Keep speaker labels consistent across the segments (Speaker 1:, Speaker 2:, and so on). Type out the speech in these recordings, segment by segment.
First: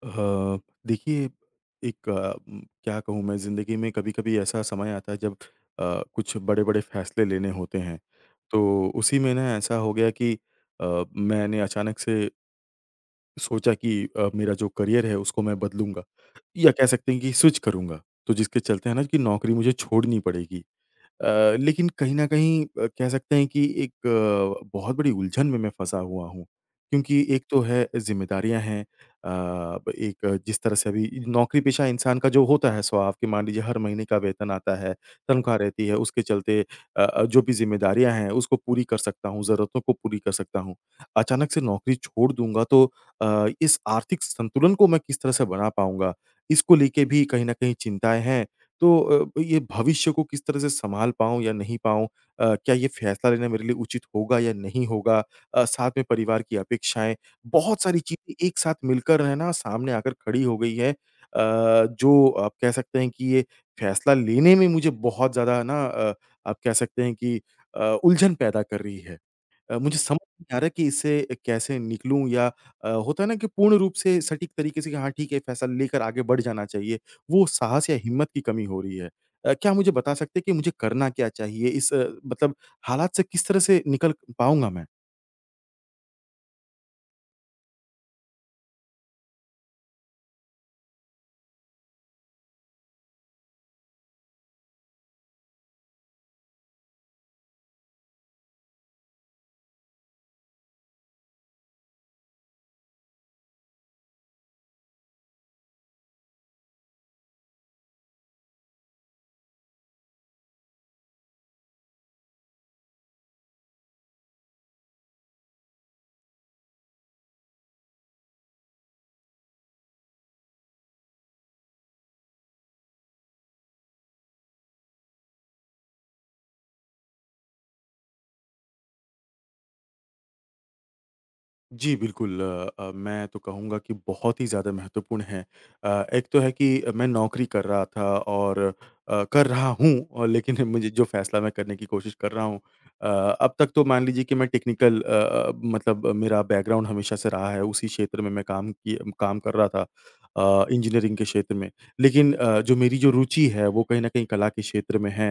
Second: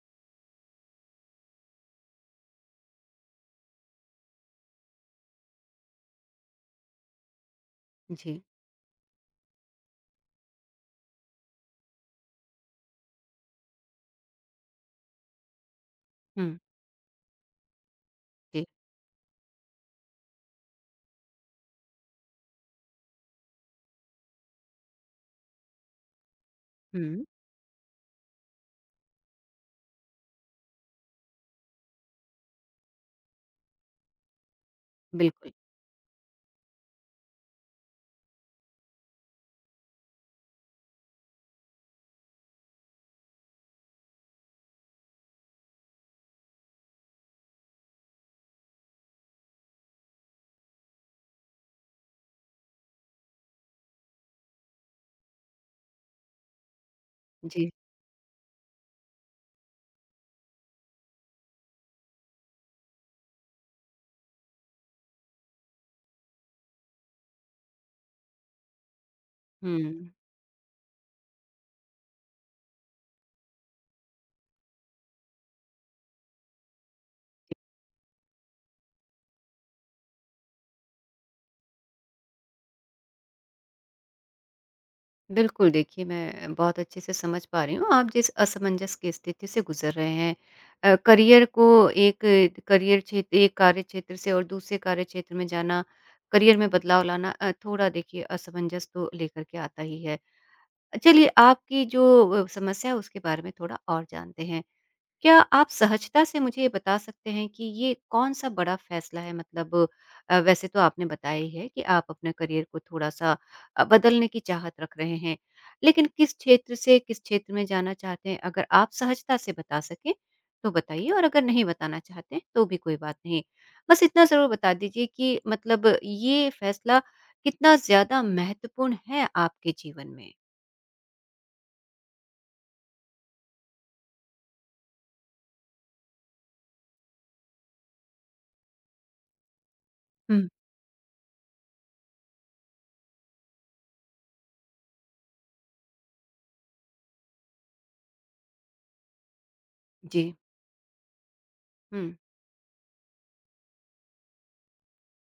Speaker 1: अ, देखिए एक क्या कहूँ मैं ज़िंदगी में कभी-कभी ऐसा समय आता है जब कुछ बड़े-बड़े फ़ैसले लेने होते हैं।
Speaker 2: जी।
Speaker 1: तो उसी में ना ऐसा हो गया कि मैंने अचानक से सोचा कि मेरा जो करियर है उसको मैं बदलूँगा
Speaker 2: हुँ।
Speaker 1: या कह सकते हैं कि स्विच करूँगा। तो जिसके
Speaker 2: जी।
Speaker 1: चलते है ना कि नौकरी मुझे छोड़नी पड़ेगी। लेकिन कहीं न कहीं कह सकते हैं कि एक बहुत बड़ी उलझन में मैं फँसा हुआ हूँ।
Speaker 2: हुँ।
Speaker 1: क्योंकि एक तो है ज़िम्मेदारियाँ हैं ब एक जिस तरह से अभी नौकरी-पेशा इंसान का जो होता है स्वभाव कि मान लीजिए हर महीने का वेतन आता है,
Speaker 2: बिल्कुल।
Speaker 1: तनख्वाह रहती है, उसके चलते जो भी ज़िम्मेदारियाँ हैं उसको पूरी कर सकता हूँ, ज़रूरतों को पूरी कर सकता हूँ। अचानक से नौकरी छोड़ दूँगा तो इस आर्थिक संतुलन को मैं किस तरह से बना पाऊँगा? इसको लेके भी कहीं न कहीं चिंताएँ हैं। तो ये भविष्य को किस तरह से सँभाल पाऊँ या नहीं पाऊँ? क्या ये फैसला लेना मेरे लिए उचित होगा या नहीं होगा? साथ में परिवार की अपेक्षाएँ,
Speaker 2: जी।
Speaker 1: बहुत सारी चीज़ें एक साथ मिलकर है ना सामने आकर खड़ी हो गई हैं। जो आप कह सकते हैं कि ये फैसला लेने में मुझे बहुत ज़्यादा ना आप कह सकते हैं कि उलझन पैदा कर रही है। मुझे
Speaker 2: हुँ।
Speaker 1: समझ नहीं आ रहा है कि इससे कैसे निकलूँ या होता है ना कि पूर्ण रूप से सटीक तरीके से कि हाँ ठीक है फैसला लेकर आगे बढ़ जाना चाहिए, वो साहस या हिम्मत की कमी हो रही है। क्या आप मुझे बता सकते हैं कि मुझे करना क्या चाहिए? इस मतलब हालात से किस तरह से निकल पाऊँगा मैं?
Speaker 2: बिल्कुल, देखिए मैं बहुत अच्छे से समझ पा रही हूँ आप जिस असमंजस की स्थिति से गुज़र रहे हैं। करियर को एक करियर क्षेत्र एक कार्य क्षेत्र से और दूसरे कार्य क्षेत्र में जाना, करियर में बदलाव लाना थोड़ा देखिए असमंजस तो लेकर के आता ही है। चलिए आपकी जो समस्या है उसके बारे में थोड़ा और जानते हैं। क्या आप सहजता से मुझे ये बता सकते हैं कि ये कौन-सा बड़ा फैसला है? मतलब वैसे तो आपने बताया ही है कि आप अपने करियर को थोड़ा-सा बदलने की चाहत रख रहे हैं। लेकिन किस क्षेत्र से किस क्षेत्र में जाना चाहते हैं? अगर आप सहजता से बता सकें, तो बताइए और अगर नहीं बताना चाहते, हैं तो भी कोई बात नहीं। बस इतना ज़रूर बता दीजिए कि मतलब ये फैसला कितना ज़्यादा महत्वपूर्ण है आपके जीवन में?
Speaker 1: जी, बिल्कुल मैं तो कहूँगा कि बहुत ही ज़्यादा महत्वपूर्ण है। एक तो है कि मैं नौकरी कर रहा था और कर रहा हूँ और
Speaker 2: हुँ,
Speaker 1: लेकिन मुझे जो फ़ैसला मैं करने की कोशिश कर रहा हूँ अ, अब तक तो मान लीजिए कि मैं टेक्निकल मतलब मेरा बैकग्राउंड हमेशा से रहा है, उसी क्षेत्र में मैं काम कर रहा था
Speaker 2: जी।
Speaker 1: इंजीनियरिंग के क्षेत्र में।
Speaker 2: हुँ,
Speaker 1: लेकिन जो मेरी जो रुचि है, वो कहीं न कहीं कला के क्षेत्र में है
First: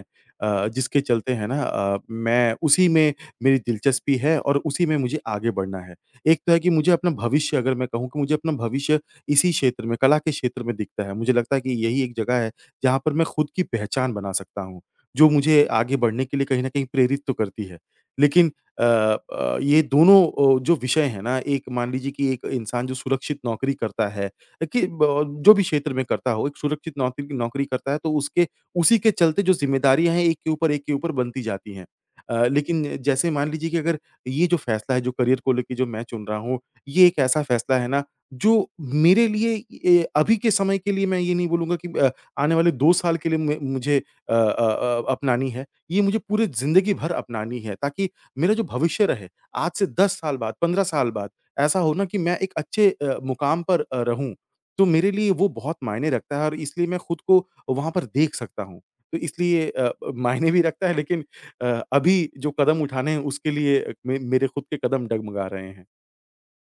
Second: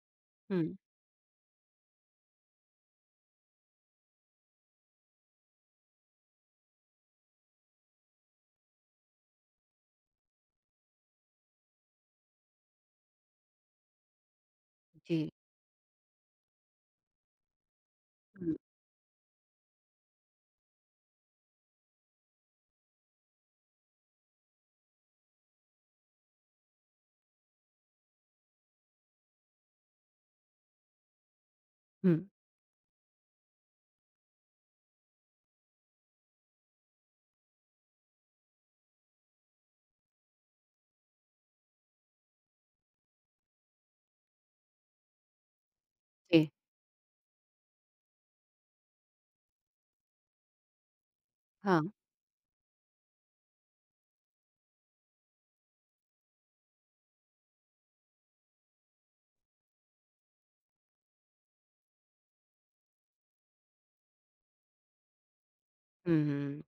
Speaker 2: हुँ,
Speaker 1: जिसके चलते है ना मैं उसी में मेरी दिलचस्पी है और उसी में मुझे आगे बढ़ना है। एक तो है कि मुझे अपना भविष्य अगर मैं कहूँ कि मुझे अपना भविष्य इसी क्षेत्र में, कला के क्षेत्र में दिखता है। मुझे लगता है कि यही एक जगह है जहाँ पर मैं खुद की पहचान बना सकता हूँ,
Speaker 2: जी।
Speaker 1: जो मुझे आगे बढ़ने के लिए कहीं न कहीं प्रेरित तो करती है। लेकिन
Speaker 2: हुँ,
Speaker 1: ये दोनों जो विषय हैं ना, एक मान लीजिए कि एक इंसान जो सुरक्षित नौकरी करता है कि ब जो भी क्षेत्र में करता हो, एक सुरक्षित नौकरी नौकरी करता है तो उसके उसी के चलते जो ज़िम्मेदारियाँ हैं, एक के ऊपर बनती जाती हैं।
Speaker 2: हुँ,
Speaker 1: लेकिन जैसे मान लीजिए कि अगर ये जो फ़ैसला है, जो करियर को लेके जो मैं चुन रहा हूँ, ये एक ऐसा फ़ैसला है ना, जो मेरे लिए ए अभी के समय के लिए मैं ये नहीं बोलूँगा कि आने वाले 2 साल के लिए मैं मुझे अपनानी है। ये मुझे पूरे
Speaker 2: जी,
Speaker 1: ज़िंदगी भर अपनानी है, ताकि मेरा जो भविष्य रहे, आज से 10 साल बाद, 15 साल बाद, ऐसा
Speaker 2: हाँ।
Speaker 1: हो ना कि मैं एक अच्छे मुकाम पर रहूँ। तो मेरे लिए वो बहुत मायने रखता है और इसलिए मैं खुद को वहाँ पर देख सकता हूँ। तो इसलिए मायने भी रखता है लेकिन अ, अभी जो कदम उठाने हैं उसके लिए मे मेरे खुद के कदम डगमगा रहे हैं।
Speaker 2: हुँ।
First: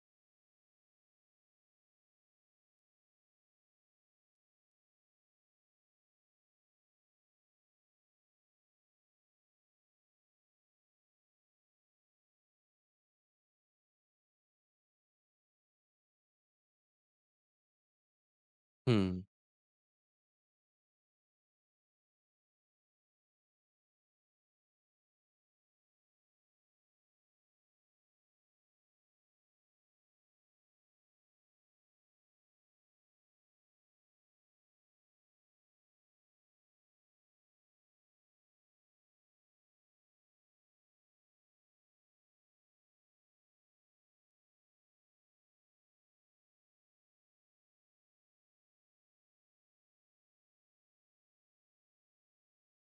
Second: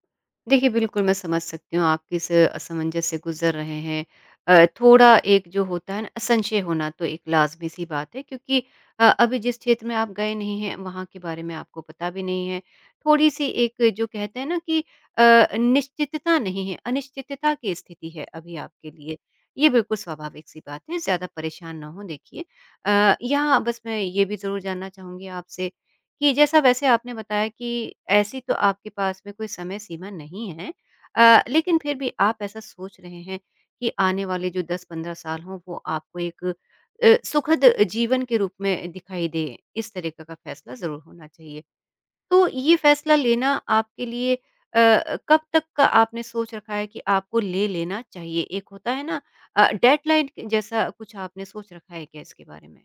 Speaker 2: देखिए, बिल्कुल मैं समझ सकती हूँ आप किस असमंजस से गुज़र रहे हैं। थोड़ा एक जो होता है ना संशय होना तो एक लाज़मी-सी बात है क्योंकि अभी जिस क्षेत्र में आप गए नहीं हैं वहाँ के बारे में आपको पता भी नहीं है। थोड़ी-सी एक जो कहते हैं ना कि निश्चितता नहीं है, अनिश्चितता की स्थिति है अभी आपके लिए।
Speaker 1: हुँ।
Speaker 2: ये बिल्कुल स्वाभाविक-सी बात है, ज़्यादा परेशान ना हों देखिए। यहाँ बस मैं ये भी ज़रूर जानना चाहूँगी आपसे कि जैसा वैसे आपने बताया कि ऐसी तो आपके पास में कोई समय सीमा नहीं है लेकिन फिर भी आप ऐसा सोच रहे हैं कि आने वाले जो 10-15 साल हों वो आपको एक सुखद जीवन के रूप में दिखाई दे इस तरीके का फैसला ज़रूर होना चाहिए। तो ये फैसला लेना आपके लिए अ, कब तक का आपने सोच रखा है कि आपको ले लेना चाहिए? एक होता है ना डेडलाइन जैसा कुछ आपने सोच रखा है क्या इसके बारे में?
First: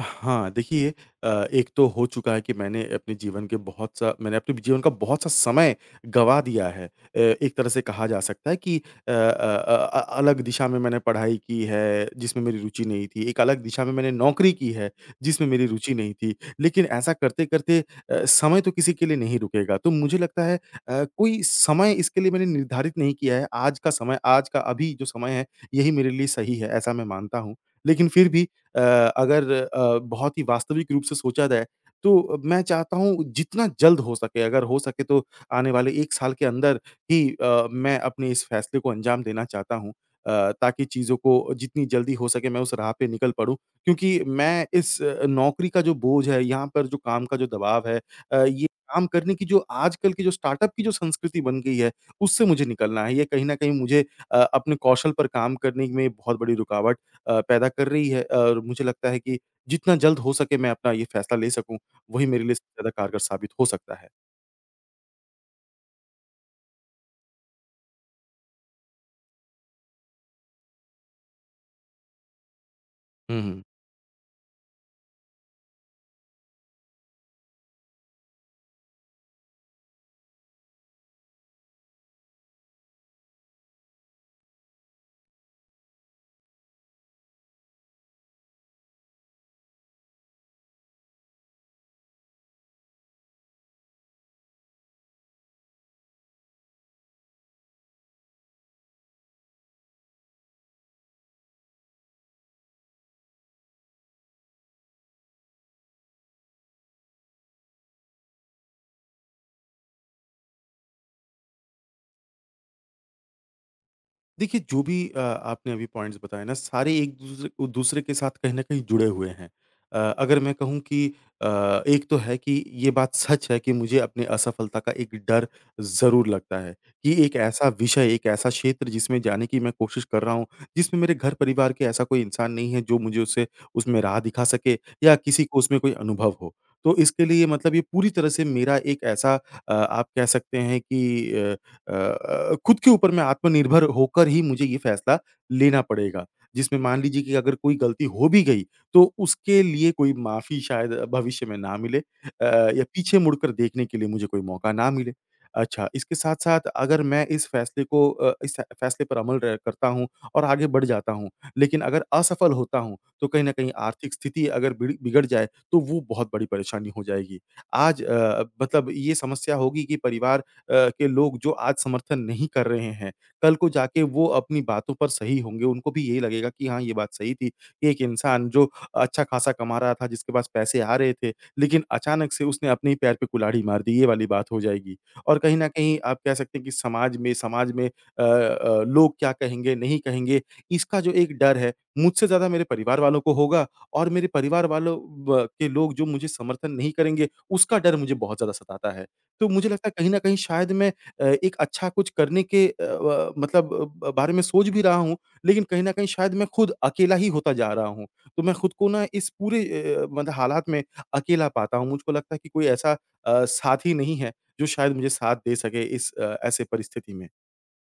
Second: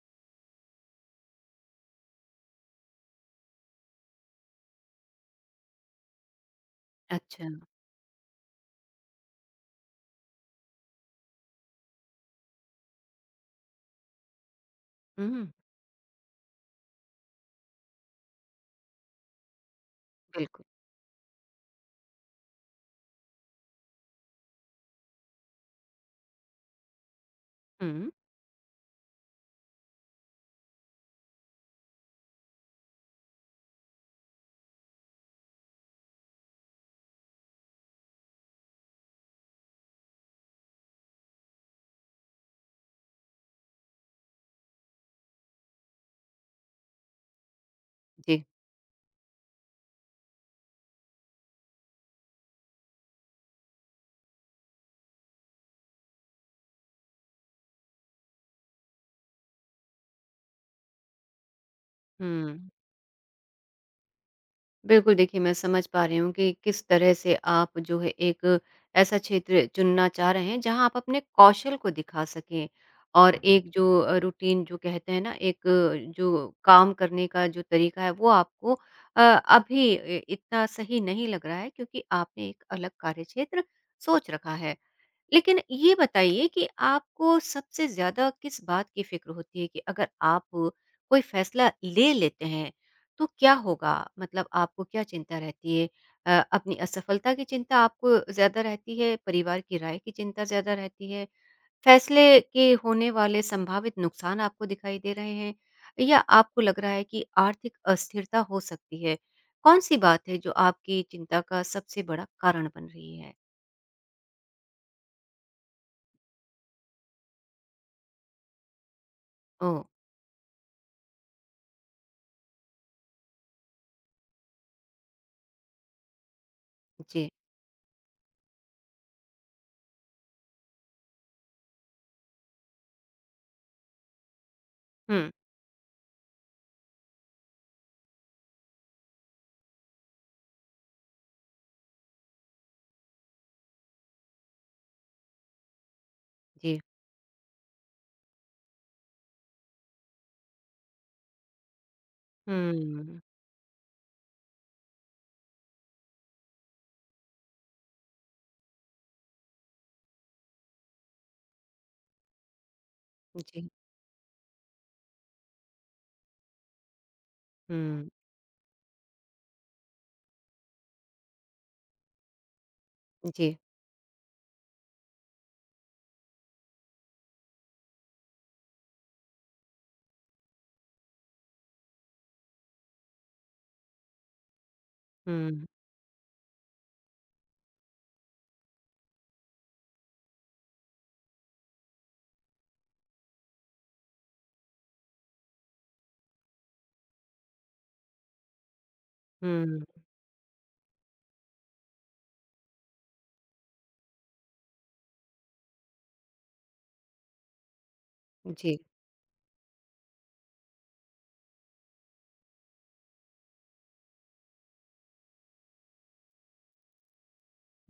Speaker 1: हाँ, देखिए एक तो हो चुका है कि मैंने अपने जीवन का बहुत सा समय गँवा दिया है।
Speaker 2: अच्छा।
Speaker 1: एक तरह से कहा जा सकता है कि अ अ अलग दिशा में मैंने पढ़ाई की है, जिसमें मेरी रुचि नहीं थी। एक अलग दिशा में मैंने नौकरी की है,
Speaker 2: हुँ,
Speaker 1: जिसमें मेरी रुचि नहीं थी। लेकिन ऐसा करते-करते समय तो किसी के लिए नहीं रुकेगा। तो मुझे लगता है
Speaker 2: बिल्कुल।
Speaker 1: कोई समय इसके लिए मैंने निर्धारित नहीं किया है। आज का अभी जो समय है, यही मेरे लिए सही है, ऐसा मैं मानता हूँ। लेकिन
Speaker 2: हुँ,
Speaker 1: फिर भी अ, अगर बहुत ही वास्तविक रूप से सोचा जाए, तो मैं चाहता हूँ जितना जल्द हो सके, अगर हो सके तो आने वाले 1 साल के अंदर ही मैं अपने इस फैसले को अंजाम देना चाहता हूँ। ताकि चीज़ों को जितनी जल्दी हो सके मैं उस राह पे निकल पड़ूँ, क्योंकि मैं इस नौकरी का जो बोझ है, यहाँ पर जो काम का जो दबाव है
Speaker 2: जी।
Speaker 1: ये काम करने की जो आजकल की जो स्टार्टअप की जो संस्कृति बन गई है, उससे मुझे निकलना है। ये कहीं न कहीं मुझे अपने कौशल पर काम करने में बहुत बड़ी रुकावट पैदा कर रही है और मुझे लगता है कि जितना जल्द हो सके मैं अपना ये फैसला ले सकूँ, वही मेरे लिए
Speaker 2: हुँ।
Speaker 1: सबसे ज़्यादा कारगर साबित हो सकता है।
Speaker 2: बिल्कुल देखिए, मैं समझ पा रही हूँ कि किस तरह से आप जो है एक ऐसा क्षेत्र चुनना चाह रहे हैं जहाँ आप अपने कौशल को दिखा सकें और
Speaker 1: हुँ, हुँ।
Speaker 2: एक जो रूटीन जो कहते हैं ना एक जो काम करने का जो तरीका है वो आपको अभी इ इतना सही नहीं लग रहा है क्योंकि आपने एक अलग कार्यक्षेत्र सोच रखा है। लेकिन ये बताइए कि आपको सबसे ज़्यादा किस बात की फ़िक्र होती है कि अगर आप कोई फ़ैसला ले लेते हैं, तो क्या होगा? मतलब आपको क्या चिंता रहती है? अपनी असफलता की चिंता आपको ज़्यादा रहती है? परिवार की राय की चिंता ज़्यादा रहती है? फ़ैसले के होने वाले संभावित नुकसान आपको दिखाई दे रहे हैं? या आपको लग रहा है कि आर्थिक अस्थिरता हो सकती है? कौन-सी बात है जो आपकी चिंता का सबसे बड़ा कारण बन रही है?
Speaker 1: देखिए, जो भी आपने अभी पॉइंट्स बताए ना, सारे एक दूसरे के साथ कहीं न कहीं जुड़े हुए हैं।
Speaker 2: ओह!
Speaker 1: अगर मैं कहूँ कि अ, एक तो है कि ये बात सच है कि मुझे अपनी असफलता का एक डर ज़रूर लगता है, कि
Speaker 2: जी।
Speaker 1: एक ऐसा विषय, एक ऐसा क्षेत्र जिसमें जाने की मैं कोशिश कर रहा हूँ, जिसमें मेरे घर-परिवार के ऐसा कोई इंसान नहीं है, जो मुझे उसे उसमें राह दिखा सके या
Speaker 2: हुँ।
Speaker 1: किसी को उसमें कोई अनुभव हो। तो इसके लिए मतलब ये पूरी तरह से मेरा एक ऐसा आप कह सकते हैं कि खुद के ऊपर मैं आत्मनिर्भर होकर ही मुझे ये फ़ैसला लेना पड़ेगा। जिसमें
Speaker 2: जी।
Speaker 1: मान लीजिए कि अगर कोई गलती हो भी गई, तो उसके लिए कोई माफ़ी शायद भविष्य में ना मिले या पीछे
Speaker 2: हुँ।
Speaker 1: मुड़कर देखने के लिए मुझे कोई मौका ना मिले। अच्छा, इसके साथ-साथ अगर मैं इस फ़ैसले पर अमल र करता हूँ और आगे बढ़ जाता हूँ, लेकिन अगर असफल होता हूँ, तो कहीं न
Speaker 2: जी।
Speaker 1: कहीं आर्थिक स्थिति अगर बिड़ बिगड़ जाए, तो वो बहुत बड़ी परेशानी हो जाएगी। आज
Speaker 2: हुँ।
Speaker 1: मतलब ये समस्या होगी कि परिवार के लोग जो आज समर्थन नहीं कर रहे हैं, कल
Speaker 2: जी।
Speaker 1: को जाके वो अपनी बातों पर सही होंगे। उनको भी यही लगेगा कि हाँ, ये बात सही थी कि एक इंसान जो अच्छा खासा कमा रहा था, जिसके पास पैसे आ रहे थे, लेकिन अचानक से उसने अपने ही पैर पे कुल्हाड़ी मार दी, ये वाली बात हो जाएगी। और कहीं
Speaker 2: हुँ।
Speaker 1: न कहीं आप कह सकते हैं कि समाज में लोग क्या कहेंगे, नहीं कहेंगे, इसका जो एक डर है, मुझसे ज़्यादा मेरे परिवार वालों को होगा और मेरे परिवार वालों ब के लोग जो मुझे समर्थन नहीं करेंगे, उसका डर मुझे बहुत ज़्यादा सताता है। तो मुझे
Speaker 2: हुँ।
Speaker 1: लगता है कहीं न कहीं शायद मैं एक अच्छा कुछ करने के अ, व मतलब ब बारे में सोच भी रहा हूँ, लेकिन कहीं न कहीं शायद मैं खुद अकेला ही होता जा रहा हूँ। तो मैं खुद
Speaker 2: जी।
Speaker 1: को ना इस पूरे मतलब हालात में अकेला पाता हूँ। मुझको लगता है कि कोई ऐसा साथी नहीं है, जो शायद मुझे साथ दे सके इस ऐसे परिस्थिति में।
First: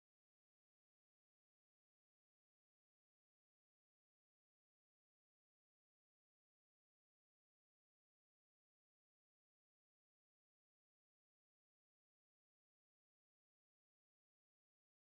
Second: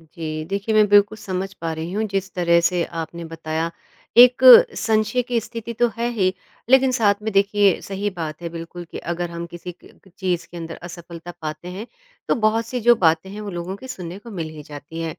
Speaker 2: जी, देखिए मैं बिल्कुल समझ पा रही हूँ जिस तरह से आपने बताया, एक संशय की स्थिति तो है ही, लेकिन साथ में देखिए सही बात है बिल्कुल कि अगर हम किसी क क चीज़ के अंदर असफलता पाते हैं, तो बहुत सी जो बातें हैं वो लोगों की सुनने को मिल ही जाती हैं।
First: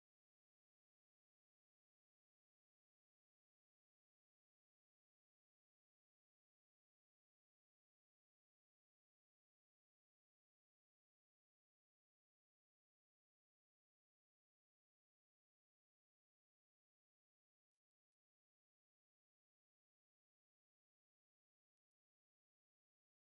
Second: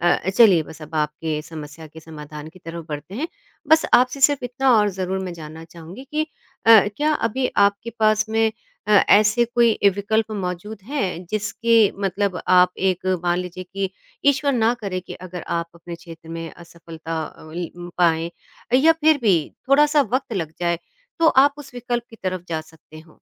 Speaker 2: चलिए बस अब आपके समस्या के समाधान की तरफ बढ़ते हैं। बस आपसे सिर्फ़ इतना और ज़रूर मैं जानना चाहूँगी कि क्या अभी आपके पास में ऐसे कोई विकल्प मौजूद हैं जिसके मतलब आप एक मान लीजिए कि ईश्वर ना करे कि अगर आप अपने क्षेत्र में असफलता ल पाएँ या फिर भी थोड़ा-सा वक़्त लग जाए, तो आप उस विकल्प की तरफ जा सकते हो।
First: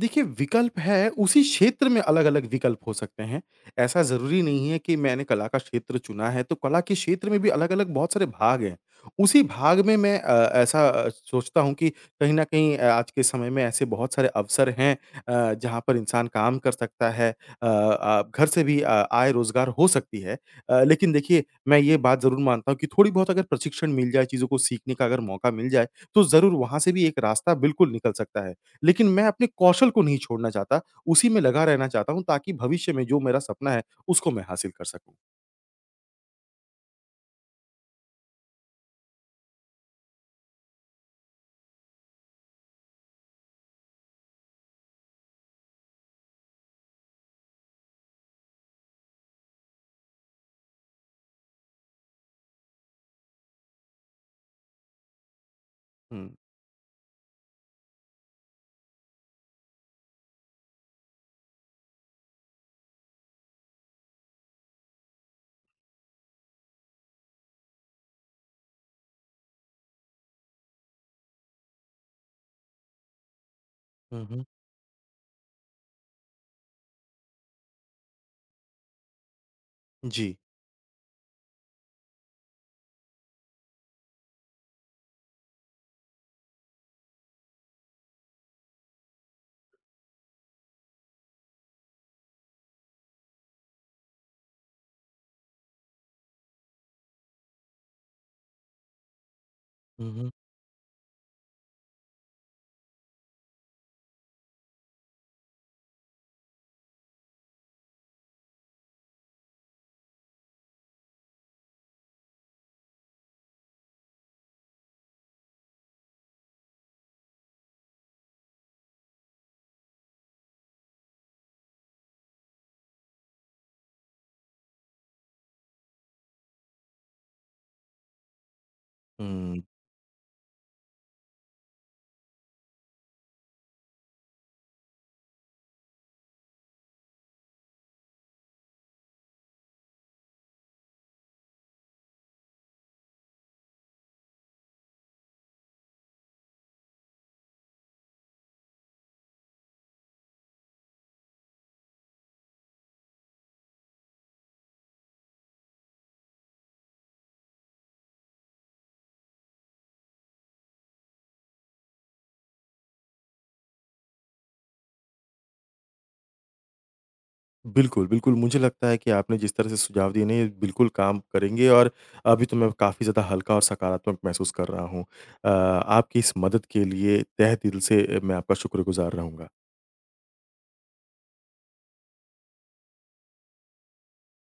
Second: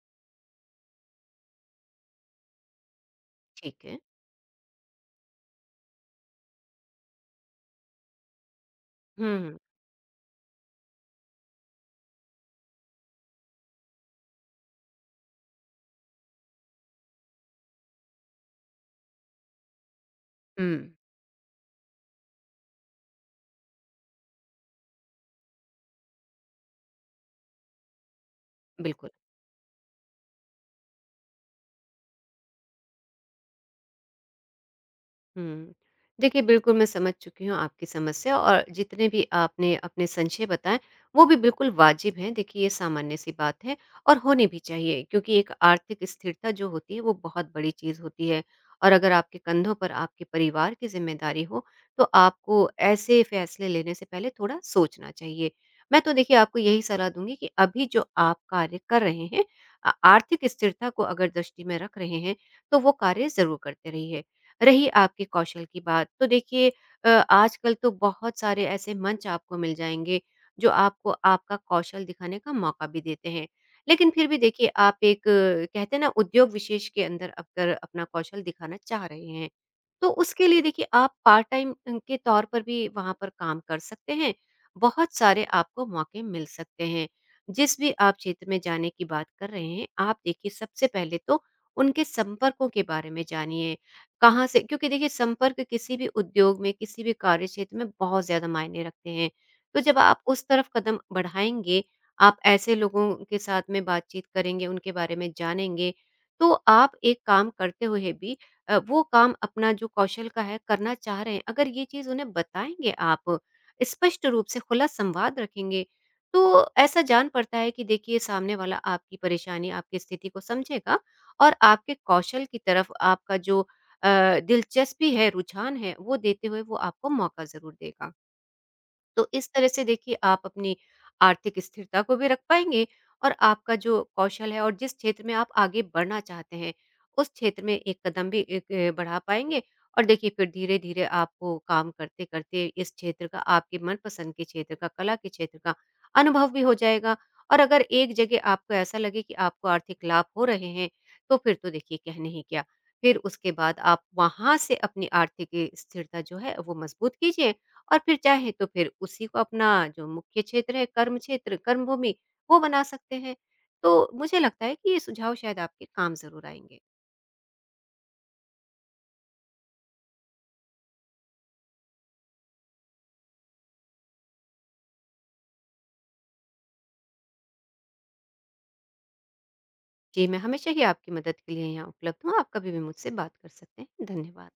Speaker 1: देखिए, विकल्प है, उसी क्षेत्र में अलग-अलग विकल्प हो सकते हैं।
Speaker 2: ठीक है।
Speaker 1: ऐसा ज़रूरी नहीं है कि मैंने कला का क्षेत्र चुना है, तो कला के क्षेत्र में भी अलग-अलग बहुत सारे भाग हैं।
Speaker 2: हुँ,
Speaker 1: उसी
Speaker 2: हुँ।
Speaker 1: भाग में मैं ऐसा सोचता हूँ कि कहीं न कहीं आज के समय में ऐसे बहुत सारे अवसर हैं जहाँ पर इंसान काम कर सकता है। घर से भी अ, आय रोज़गार हो सकती है।
Speaker 2: हुँ,
Speaker 1: लेकिन देखिए, मैं ये बात ज़रूर मानता हूँ कि थोड़ी बहुत अगर प्रशिक्षण मिल जाए, चीज़ों को सीखने का अगर मौका मिल जाए, तो ज़रूर वहाँ से भी एक रास्ता बिल्कुल निकल सकता है। लेकिन
Speaker 2: बिल्कुल।
Speaker 1: मैं अपने कौशल को नहीं छोड़ना चाहता, उसी में लगा रहना चाहता हूँ ताकि भविष्य में जो मेरा सपना है, उसको मैं हासिल कर सकूँ।
Speaker 2: हुँ। देखिए, बिल्कुल मैं समझ चुकी हूँ आपकी समस्या और जितने भी आपने अपने संशय बताएँ, वो भी बिल्कुल वाजिब हैं। देखिए, ये सामान्य-सी बात है और होनी भी चाहिए क्योंकि एक आर्थिक स्थिरता जो होती है, वो बहुत बड़ी चीज़ होती है और अगर आपके कंधों पर आपके परिवार की ज़िम्मेदारी हो, तो आपको ऐसे फैसले लेने से पहले थोड़ा सोचना चाहिए। मैं तो
Speaker 1: हुँ।
Speaker 2: देखिए आपको यही सलाह दूँगी कि अभी जो आप कार्य कर रहे हैं, आर्थिक स्थिरता को अगर दृष्टि में रख रहे हैं, तो वो कार्य ज़रूर करते रहिए। रही आपके कौशल की बात, तो देखिए आजकल तो बहुत सारे ऐसे मंच आपको मिल जाएँगे, जो आपको आपका कौशल दिखाने का मौका भी देते हैं। लेकिन
Speaker 1: हुँ,
Speaker 2: फिर भी
Speaker 1: हुँ।
Speaker 2: देखिए आप एक कहते हैं ना उद्योग विशेष के अंदर अगर अपना कौशल दिखाना चाह रहे हैं, तो
Speaker 1: जी।
Speaker 2: उसके लिए देखिए आप पार्ट टाइम के तौर पर भी वहाँ पर काम कर सकते हैं। बहुत सारे आपको मौके मिल सकते हैं। जिस भी आप क्षेत्र में जाने की बात कर रहे हैं, आप देखिए सबसे पहले तो उनके संपर्कों के बारे में जानिए कहाँ से क्योंकि देखिए संपर्क किसी भी उद्योग में, किसी भी कार्य क्षेत्र में बहुत ज़्यादा मायने रखते हैं। तो जब
Speaker 1: हुँ,
Speaker 2: आप
Speaker 1: हुँ।
Speaker 2: उस तरफ कदम बढ़ाएँगे, आप ऐसे लोगों के साथ में बातचीत करेंगे, उनके बारे में जानेंगे, तो आप एक काम करते हुए भी वो काम अपना जो कौशल का है, करना चाह रहे हैं, अगर ये चीज़ उन्हें बताएँगे आप, स्पष्ट रूप से खुला संवाद रखेंगे, तो ऐसा जान पड़ता है कि देखिए सामने वाला आपकी परेशानी, आपकी स्थिति को समझेगा और आपके कौशल की तरफ आपका जो दिलचस्पी है, रुझान है, वो देते हुए वो आपको मौका ज़रूर देगा। तो इस
Speaker 1: हुँ।
Speaker 2: तरह से देखिए आप अपनी आर्थिक स्थिरता को भी रख पाएँगे और आपका जो कौशल है और जिस क्षेत्र में आप आगे बढ़ना चाहते हैं, उस क्षेत्र में एक कदम भी एक बढ़ा पाएँगे और देखिए फिर धीरे-धीरे आपको काम करते-करते इस क्षेत्र का आपके मनपसंद के क्षेत्र का, कला के क्षेत्र का अनुभव भी हो जाएगा और अगर एक जगह आपको ऐसा लगे कि आपको आर्थिक लाभ हो रहे हैं, तो फिर तो देखिए कहने ही क्या। फिर उसके बाद आप वहाँ से अपनी आर्थिक स्थिरता जो है वो मजबूत कीजिए और फिर चाहे तो फिर उसी को अपना जो मुख्य क्षेत्र है, कर्म क्षेत्र, कर्मभूमि, वो बना सकते हैं। तो मुझे लगता है कि ये सुझाव शायद आपके काम ज़रूर आएँगे।
Speaker 1: बिल्कुल, बिल्कुल। मुझे लगता है कि आपने जिस तरह से सुझाव दिए ना ये बिल्कुल काम करेंगे और अभी तो मैं काफ़ी ज़्यादा हल्का और सकारात्मक महसूस कर रहा हूँ। आपकी इस मदद के लिए तहे दिल से मैं आपका शुक्रगुज़ार रहूँगा।
Speaker 2: जी, मैं हमेशा ही आपकी मदद के लिए यहाँ उपलब्ध हूँ। आप कभी भी मुझसे बात कर सकते हैं। धन्यवाद।